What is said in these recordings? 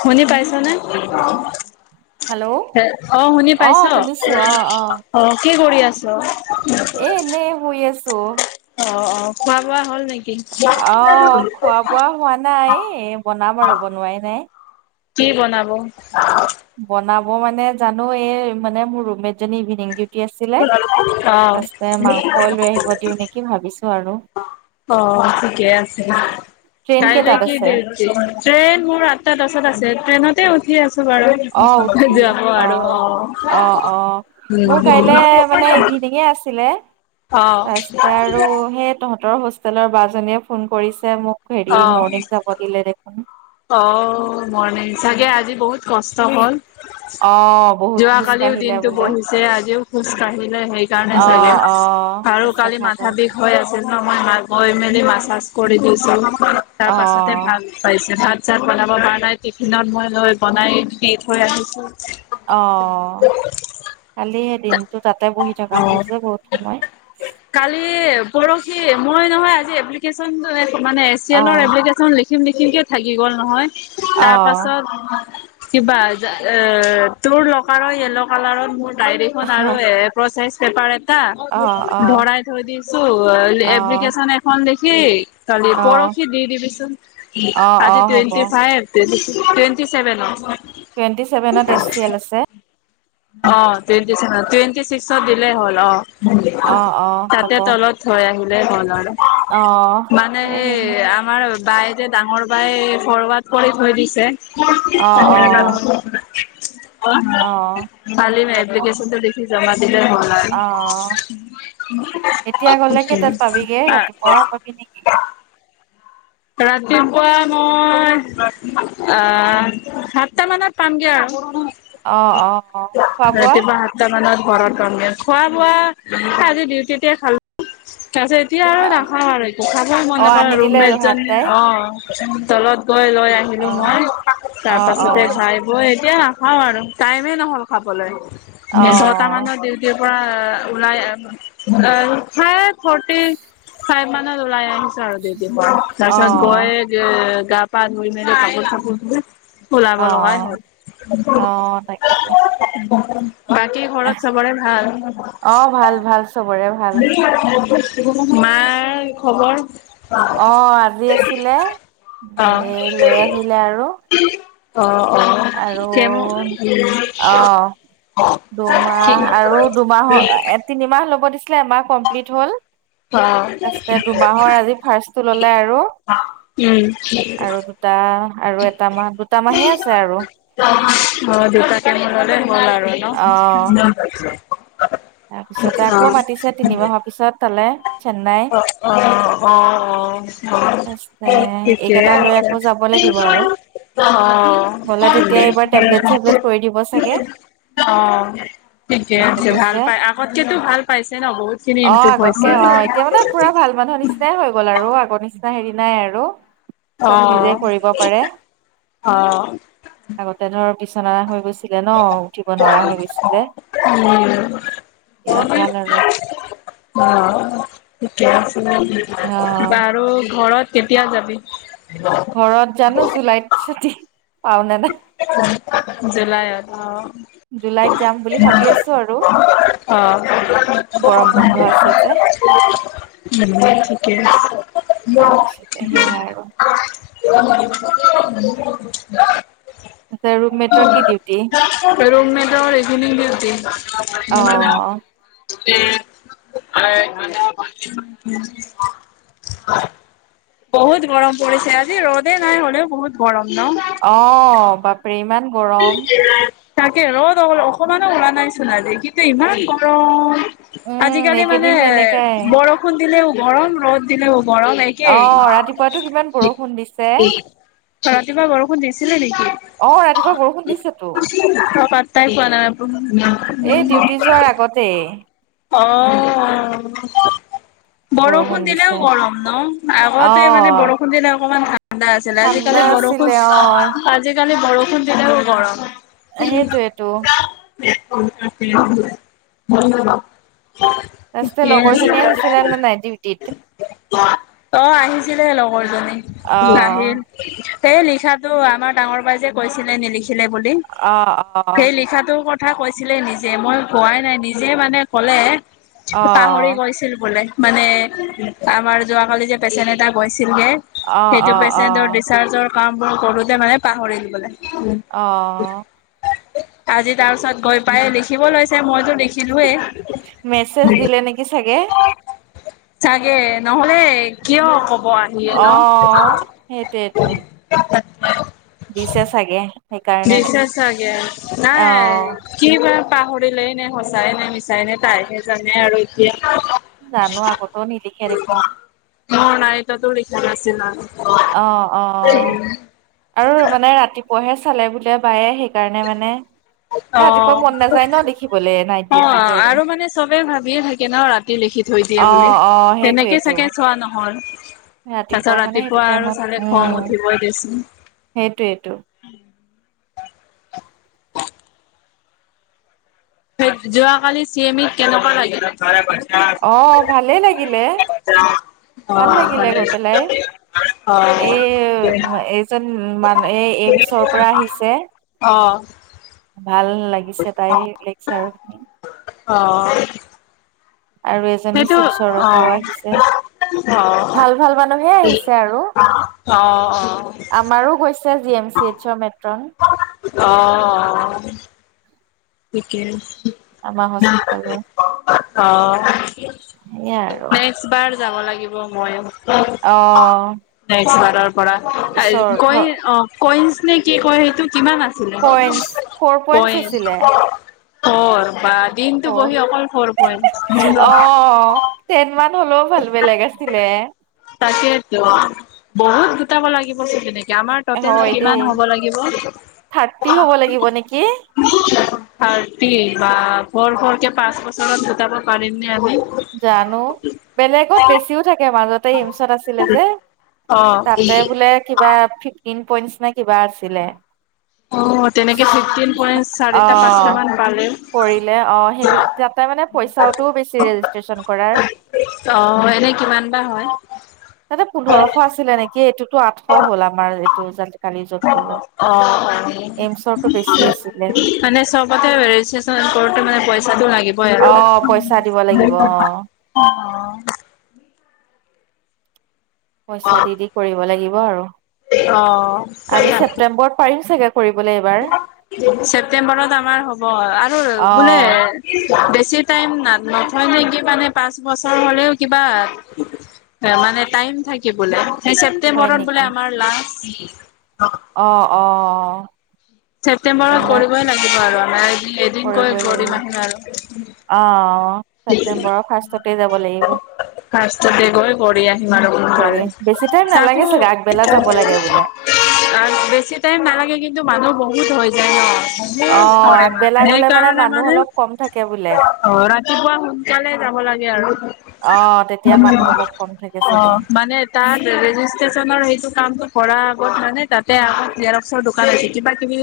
শুনি পাইছানে? হেল্ল' অ' শুনি পাইছ অ' শুনিছো অ' অ' কি কৰি আছ? এ এনে শুই আছো। অ খোৱা বোৱা হ'ল নেকি? অ' খোৱা বোৱা হোৱা নাই বনাম আৰু বনোৱাই নাই। কি বনাব? বনাব মানে জানো এই মানে মোৰ ৰুমমেট জনি ইভিনিং আছিলে অ তাৰপিছতে মাংস লৈ আহিব দিওঁ নেকি ভাবিছো আৰু অ' ঠিকেই আছে। ট্ৰেইন কাইলৈ কেইটাত কি আছে [unintelligible] ট্ৰেইন মোৰ আঠটা দশতাত আছে ট্ৰেইনতে উঠি আছো। বাৰু। আহ উঠি যাব আৰু আহ, অ আহ, অ', উম মোৰ কাইলে মানে ইভিনিঙে আছিলে। অ তাৰপিছতে আৰু সেই তহঁতৰ হস্তেলৰ বাজনিয়ে ফোন কৰিছে মোক হেৰি অ মৰ্ণিং যাব দিলে দেখোন। অ মৰ্নিং চাগে আজি বহুত কষ্ট হল। অ' বহুত খোজ যোৱাকালিও কাঢ়িলে দিনটো বোলে বহিছে আজিও খোজ কাঢ়িলে সেইকাৰণে চাগে। অ', অ', আৰু শস্য কালি মাথা ভাগৰ বিষ লাগে। হৈ আছিল ন। মই গৈ মেলি মাছচাছ কৰি দিছো তাৰ পাছতে অ', ভাল পাইছে ভাত ভাত বনাব পৰা নাই টিফিনত মই লৈ বনাই দি থৈ আহিছো। অ কালি সেই দিনটো তাতে বহি থকা হ'ল অ'। যে বহুত সময়। কালি পৰহি মই নহয় আজি এপ্লিকেশ্বন মানে এ চি এলৰ অ', এপ্লীকেচন লেখিম লেখিমকে থাকি গ'ল নহয় তাৰ অ', পিছত কিবা এ তোৰ লকাৰত য়েল্লো কালাৰত মোৰ ডায়ৰিখন আৰু অ', প্ৰচেচ পেপাৰ এটা অ', অ', ভৰাই থৈ দিছো অ', এপ্লিকেশচন এখন দেখি তি অ', পৰহশী দি দিবিচোন অ', আজি হ'ব টুৱেণ্টি ফাইভ টুৱেণ্টি চেভেনত অ। টুৱেণ্টি ছেভেনত এছ চি এল আছে? অ টুৱেটি চেভেন টুৱেণ্টি ছিক্সত দিলেই হ'ল অ। অ', অ', হ'ব তাতে তলত থৈ আহিলে হল আৰু অ', মানে আহিম আমাৰ বাই যে ডাঙৰ বাই ফৰৱাৰ্ড কৰি থৈ দিছে অ', অ', অ', [unintelligible] খালি হ'ব এপ্লিকেশনটো লেখি জমা দিলে হ'ল আৰু। [inaudible] অ', এতিয়া গ'লে কেইটাত পাবিগে ৰাতিপুৱা পাবি নেকি? ৰাতিপুৱা মই আহ সাতটা মানত পামগে আৰু অ', অ', খোৱা বোৱা ৰাতিপুৱা সাতটা মানত। ঘৰত পাম দিয়া, খোৱা বোৱা আজি দিউটিতে খালো। এতিয়া আৰু নাখাওঁ আৰু একো খাব মন অ', নকৰে আনি আৰু ৰোম দিলে মেট ভাত জনী তাই অ তলত গৈ লৈ আহিলো অ'। মই তাৰ অ', পাছতে অ', খাই বৈ এতিয়া নাখাওঁ আৰু টাইমে নহল খাবলৈ ছটা অ', মানৰ ডিউটিত পৰা ওলাই আহ ফাইভ ফৰ্টি ফাইভ মানত ওলাই আহিছোঁ আৰু হয় তাৰপিছত গৈ অ', যে গা পা ধুই মেলি কাপোৰ চাপোৰ দ ওলাব লগাই অ', হ'ল। অ তাকেতো। বাকী ঘৰত চবৰে ভাল? অ', ভাল ভাল চবৰে ভাল মাৰ খবৰ আহ আজি আছিলে অ এই লৈ আহিলে আৰু অ', অ', আৰু কেমো উম, আহ দুমাহ আৰু দুমাহৰ তিনিমাহ ল'ব দিছিলে এমাহ কমপ্লিট হ'ল আছিলে দুমাহৰ আজি ফাৰ্ষ্টটো ললে আৰু আৰু দুটা উম আৰু এটা মাহ দুটা মাহে আছে। আৰু অ দুটা কে গলে হ'ল আৰু অ'। ন তাৰপিছতে আকৌ অ', মাতিছে তিনিমাহৰ পিছত তালে চেন্নাই অ', অ', অ', তাৰ ঠিকে এইকেইটা লৈ আছে। আকৌ যাব লাগিব আৰু অ গ'লে অ তেতিয়া এইবাৰ টেবলেট চেবলেট কৰি দিব চাগে ঠিকে তেনেকে আছে ভাল কৈছে পাই আগতকেতো ভাল পাইছে ন বহুত খিনি ইম্প্ৰুভ হৈছে। তাকে অ এতিয়া মানে পুৰা ভাল মানুহৰ নিচিনাই হৈ গ'ল আৰু আগৰ নিচিনা হেৰি নাই আৰু চব নিজে অ', কৰিব পাৰে অ', আগতে ধৰ উচনা [unintelligible] হৈ গৈছিলে ন উঠিব নোৱাৰা হৈ গৈছিলে উম, এয়া ভাল আৰু অ', ঠিকে আছে অ বাৰু ঘৰত কেতিয়া যাবি ঘৰত জানো জুলাইত ছুটি পাও নে নাই জুলাইত জুলাইত যাম বুলি ভাবি আছো আৰু অ গৰম বন্ধ আছে যে উম িকে তাৰপিছতে সেয়া আৰু [unintelligible] [unintelligible] আচ্ছা, ৰৰুম মেটৰ কি ডিউটি? ৰুম মেটৰ এইখিনি ডিউটি। অ হয় বহুত গৰম পৰিছে আজি ৰ'দে নাই হলেও বহুত গৰম ন আহ বাপৰে ইমান গৰম তাকে ৰদ অ অকমানো ওলা নাইছোন আজি কিন্তু ইমান গৰম উম, আজিকালি মানে এইকেইদিন এনেকাই। বৰষুণ দিলেও গৰম ৰ'দ দিলেও গৰম একেই। অ' ৰাতিপুৱাতো কিমান বৰষুণ দিছে। ৰাতিপুৱা বৰষুণ দিছিলে নেকি? অ' ৰাতিপুৱা বৰষুণ দিছেতো। ত পাতটাই পোৱা নাইাই এই ডিউটি ধন যোৱাৰ [unintelligible] আগতেই অ' বৰষুণ দিলেও গৰম ন, আগতে মানে অ' বৰষুণ দিলে অকমান ঠাণ্ডা আছিল। ঠাণ্ডা আজিকালি আছিলে অ'। বৰষুণ আজিকালি বৰষুণ তেনেও গৰম। সেইতোৱেইটো। ধনবা [unintelligible] ঠিকেই আছে। নাইট ডিউটিত। অ' আহিছিলে লগৰ জনী, অ' নাহিল। সেই লিখাটো আমাৰ ডাঙৰ বাইদেওৱে কৈছিলে নিলিখিলে বুলি, অ' সেই লিখাটো ক'ত। কথা কৈছিলে নিজে, মই কোৱাই নাই, নিজে মানে কলে অ' অ' পাহৰি গৈছিল বোলে। মানে আমাৰ যোৱাকালি যে পেচেণ্ট এটা গৈছে ছিলগে অ' সেইটো অ' পেচেণ্টৰ অ' ডিচাৰ্জৰ কামবোৰ কৰোঁতে মানে পাহৰিল বোলে। অ' আজি তাৰ পিছত গৈ পাই লিখিব লৈছে, মইতো দেখি লোৱে মেছেজ দিলে নেকি চাগে? চাগে, নহলে কে কিয় ক'ব আহিয়ে ন। অ' সেইটোয়েতো দিছে ছাগে। দিছে ছাগে, নাই অ' কি বা। পাহৰিলে নে সঁচাই নে মিছাই নে তাইহে জানে আৰু এতিয়া। জানো আগতেও নিলিখে দেখোন। এটিয়াতো লিখা নাছিল না। অ' অ', ঔ মানে ৰাতিপুৱা কৈহে চালে বোলে বায়ে, সেইকাৰণে মানে ৰাতিপুৱা মন অ' নাযায় ন লিখিবলে নাইট অ' ডিউটিত আৰু মানে চবে ভাবিয়ে থাকে ন, ৰাতিলৈ লিখি থৈ দিয়ে অ বুলি, অ তেনেকে সেইটোয়েটো চাগে চোৱা নহল। তাৰ পিছত মানে সেইটো ৰাতিপুৱা আৰু চালে খং উঠিবই দে চোন। সেইটোইটো। সেই যোৱাকালি চি এমিত কেনেকুৱা লাগিলে? অ' ভালেই লাগিলে ভাল অ', লাগিলে ভালে গৈ পেলাই। এ অ', এজন মান এই এইমচৰ পৰা আহিছে অ', ভাল লাগিছে তাই লেক্সছাৰত শুনি। অঁ আৰু এজনী শিলচৰৰ সেইটো পৰাও আহিছে অ' ভাল ভাল অ' মানুহে আহিছে আৰু অ' অ' আমাৰো গৈছে জি এম চি এইচৰ মেট্ৰন। অ'অ' ঠিকে আমাৰ হস্পিতেলৰ অ সেয়াই আৰু নেক্সট বাৰ যাব লাগিব মইয়ো অ' নেক্সট বাৰৰ পৰা ওচৰত কই অ কইনছ নে কি কয় সেইটো কিমান আছিলে পইন্টচ ফ'ৰ পইন্টচ কইনছ আছিলে ফৌৰ বা দিনটো ফ'ৰ বহি অকল ফৌৰ পইনট অ' টেন মান হ'লেও ভাল বেলেগ আছিলে তাকেইতো, বহুত গোটাব লাগিব। তেনেকে আমাৰ টোটেল হয় কিমান দেই হ'ব লাগিব। থাৰ্টি হ'ব লাগিব নেকি থাৰ্টি বা ভৰ ভৰকে পাঁচ বছত গোটাব পাৰিম নে? আমি জানো, বেলেগত বেছিও থাকে, মাজত তে এইমছত আছিলে যে, অ তাতে বোলে কিবা ফ্ৰি টিন পইন্টচ নে কিবা আছিলে। অ তেনেকে ফিফটিন পইণ্ট চাৰিটা অ' পাঁচটা মান পালে কৰিলে অ সেইব তাতে মানে পইচাও বেছি ৰেজিষ্ট্ৰ অ এনে কিমান বা হয় তাতে পোন্ধৰশ আছিলে নেকি এইটোতো আঠশ হ'ল আমাৰ এইটো কালি অ টো বেছি আছিল মানে চবতে ৰেজিতেষ্টন কৰোতে মানে পইচাটো লাগিবই অ পইচা দিব লাগিব আৰু অ অ পইচা দি দি কৰিব লাগিব আৰু আমি ছেপ্তেম্বৰত পাৰিম চাগে। কৰিবলৈ এইবাৰ ছেপ্তেম্বৰত আমাৰ হ'ব আৰু অ বোলে বেছ বেছি টাইম ন নথয় নেকি মানে পাঁচ বছৰ হ'লেও কিবা মানে টাইম থাকে বোলে সেই হয় ছেপ্তেম্বৰত নেকি বোলে আমাৰ লাছ অ অ ছেপ্তেম্বৰৰত এইবিলাক কৰিবই লাগিব আৰু আমাৰ এদিন গৈ কৰিবই কৰিম আহিম আৰু লাগিব অ অ ছেপ্টেম্বৰৰ ফাৰ্ষ্টতে যাব লাগিব ফাষ্টতে গৈ কৰি আহিম আৰু কৰি সোনকালে বেছি টাইম তাত নালাগে চাগে আগবেলা যাব লাগে বোলে বেছি টাইম নালাগে কিন্তু মানুহ বহুত হৈ যায় ন সোব অ [unintelligible] কৰে মানে আগবেলা গলে সেইকাৰণে মানুহ মানে অলপ কম থাকে বোলে অ পুৱা সোনকালে যাব লাগে আৰু অ তেতিয়া মানুহ অলপ কম থাকে অ চাগে মানে তাত ৰেজিষ্ট্ৰেচন হেইটো কামতো কৰাৰ আগত মানে তাতে আগত জেৰক্সৰ দোকান আছে কিবা কিবি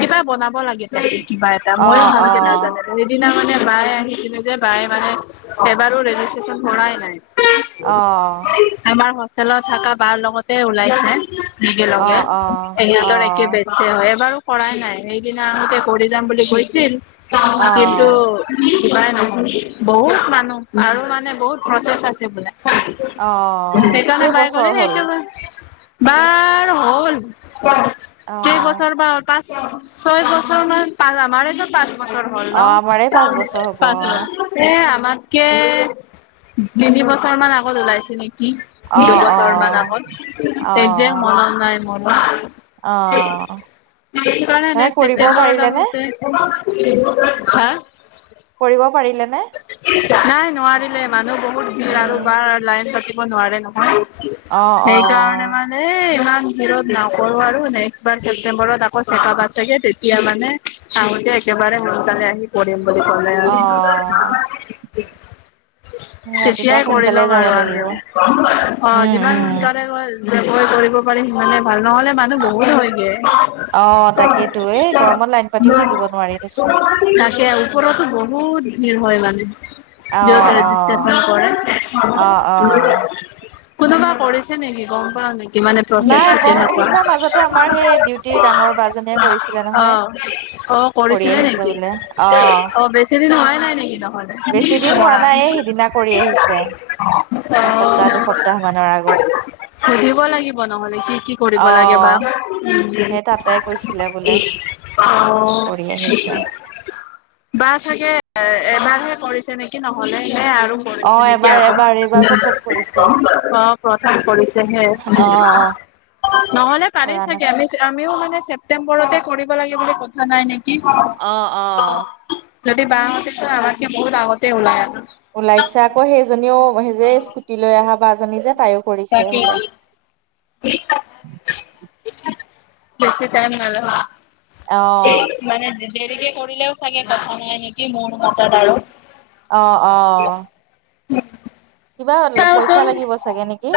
কিবা বনাব লাগে ত কিবা এটা ময়ো অ', ভালকে অ', নাজানো সেইদিনা মানে বায়ে আহিছিলে বাযে মানে এবাৰো ৰেজিতেষ্ট্ৰন কৰাই নাই অ', হোষ্টেলত থকা বাৰ লগতে ওলাইছে একেলগে অ', হিহঁতৰ একে অ', বেষ্ট হয় বাৰু কৰাই নাই সেইদিনা আহোতে কৰি যাম বুলি কৈছিল কিন্তু অ', কিবাই নহল বহুত মানুহ আৰু মানে বহুত প্ৰচেছ আছে বোলে অ', সেইকাৰণে বাই কেইবছৰ গ'লে হ'ল? একবাৰে বাৰ হ'ল অ', কেইবছৰ বাা পাঁচ ছয় বছৰ মান পাৰ আমাৰেচোন পাঁচ বছৰ হল ন অ', আমাৰে পাঁচ বছৰ হ'ব পচ অ', এ আমাতকে তিন বছৰ মান আগত ওলাইছিল নেকি কি দুবছৰমান অ', আগত আগজেক মনত নাই মনত অ সেইটো কাৰণে নেক্ট কৰিব ছেপ্টেম্বৰট পাৰিলেনে? আহোঁতে কৰিব পাৰিলেতো নাই নোৱাৰিলে মানুহ বহুত এ ভিৰ আৰু বাৰ লাইন পাতিব নোৱাৰে নহয় সেইকাৰণে অ', মানে ইাল ৰত নকৰো আৰু, নেক্সবাৰ ছেপটেম্বৰত আকৌ চেকআপ আছেগে তেতিয়া মানে আহোতে একেবাৰে সোনকালে আহি কৰিম বুলি ক'লে আৰু। অ'। [inaudible] ৰাতিপুৱা তেতিয়াই কৰি সোনকালে লম যাব আৰু লাগিব। আমিও। অ', যিমান সোনকালে গল বেবসায় কৰিব পাৰিম মানে। ভাল নহলে মানুহ বহুত হয়গে অ', তাকেইতো এই গৰমত লাইন পাতিও থাকিব নোৱাৰি দেচোন। তাকে ওপৰতো বহুত ভিৰ হয় মানে যত অ', অ', ৰেজিতেষ্ট্ৰন কৰে অ', অ'। কোনোবা কৰিছে নেকি গম পাঅ নেকি ইমানে নাই প্ৰচেছটো গম কেনেকা সিদিনা মাজতে আমাৰ সেই ডিউটিৰ ডাঙৰ বাজনীয়ে কৰিছিলে অ নহয়। অ কৰি কৰিছিলে আহিছে নেকি বোলে অহ অ বেছি দিন হোৱাই নাই নে সি নহলে। বেছি দিন হোৱা নাই এই সিদিনা কৰি আহিছে। [unintelligible] অ'। তাৰ আগত সুধিব লাগিব নহ'লে কি কি কৰিব লাগেবা। অহ সেই তাতে কৈছিলে বোলে অ'। কৰি আহিছে। বা চাগে এ-এবাৰহে কৰিছে নেকি নহলে। এ, আৰু অ কৰিছে নেকি এবাৰ এবাৰ আগত, এইবাৰ প্ৰথম কৰিছে অ', প্ৰথম কৰিছেহে। অ', অ'। নহ'লে পাৰেই কৰা চাগে, নাছিল। আমি আমিও মানে ছেপ্তেম্বৰতে কৰিব লাগে বুলি কথা নাই নেকি! অ অ যদি বাহঁত তই আমাতকে বহুত আগতে ওলাই আহা। ওলাইছে আকৌ সেইজনীও, সেই যে স্কুটি লৈ আহা বাজনী যে। তাইও কৰিছে তাকে বোলে। বেছি টাইম নাইলগা। অ এইমানে যে দেৰিকে কৰিলেও চাগে কথা নাই নেকি মোৰ মতা দাৰত। অ', অ'। কিবা পইচা লাগিব চাগে নেকি!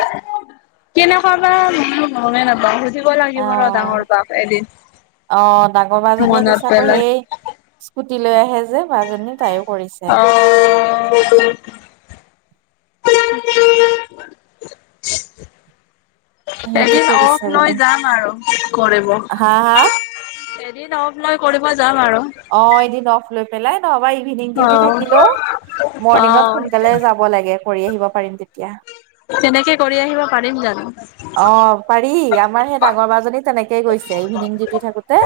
কেনেকুৱাবা ময়ো গমেই নাপাওঁ। সুধিব লাগিব ৰ অ ডাঙৰ বাক এদিন। অ', ডাঙৰ বাজনীয়ে মনত কৈছে আকৌ পেলাই সেই স্কুটি লৈ আহে যে বাজনী তায়ক। অ', [unintelligible] [inaudible] সিহঁতি এদিন অফ কৰিছে লৈ বোলে যাম আৰু, কৰিব। হা হা দিন অফ্ লৈ কৰিব যাম আৰু অ', এদিন অফ্ লৈ পেলাই। আমাৰ ইভিনিং ডিউটি অ' থাকিলেও, মৰ্ণিঙত অ' সোনকালে যাব লাগে। কৰি আহিব পাৰিম তেতিয়া। তেনেকে কৰি আহিব পাৰিম জানো! অ কেই কৈছে ইভিনিং ডিউটি থাকোতে-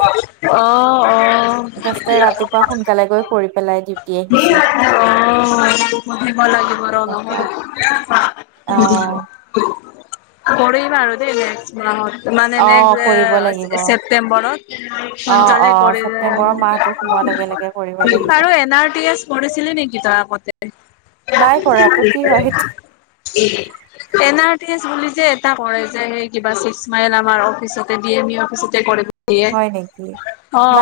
অ' অ' ফাৰ্ষ্টে ৰাতিপুৱা সোনকালে গৈ কৰি পেলাই ডিউটি আহিছে অ', সুধিব লাগিব ৰ তেনেকুৱা নহ'লে। অ [unintelligible] কৰিম আৰু দেই নেক্সট মাহত। মানে অ নেক্সট কৰিব লাগিব এ, ছেপ্তেম্বৰত, অ অ সোনকালে কৰি ছেপ্তেম্বৰৰ মাহটো সোমোৱাৰ লগে লগে কৰিব লাগিব। আৰু এন আৰ টি এছ পঢ়িছিলি নিকি তই আগতে? নাই কৰাটো কি হয় সেইটো [unintelligible] এ, এন আৰ টি এছ [unintelligible] যে, এটা কৰে যে, সেই কিবা ছিক্স মাইল আমাৰ অফিচতে বি এম ই অফিচতে কৰে যে। এয়াই, হয় নেকি অ'।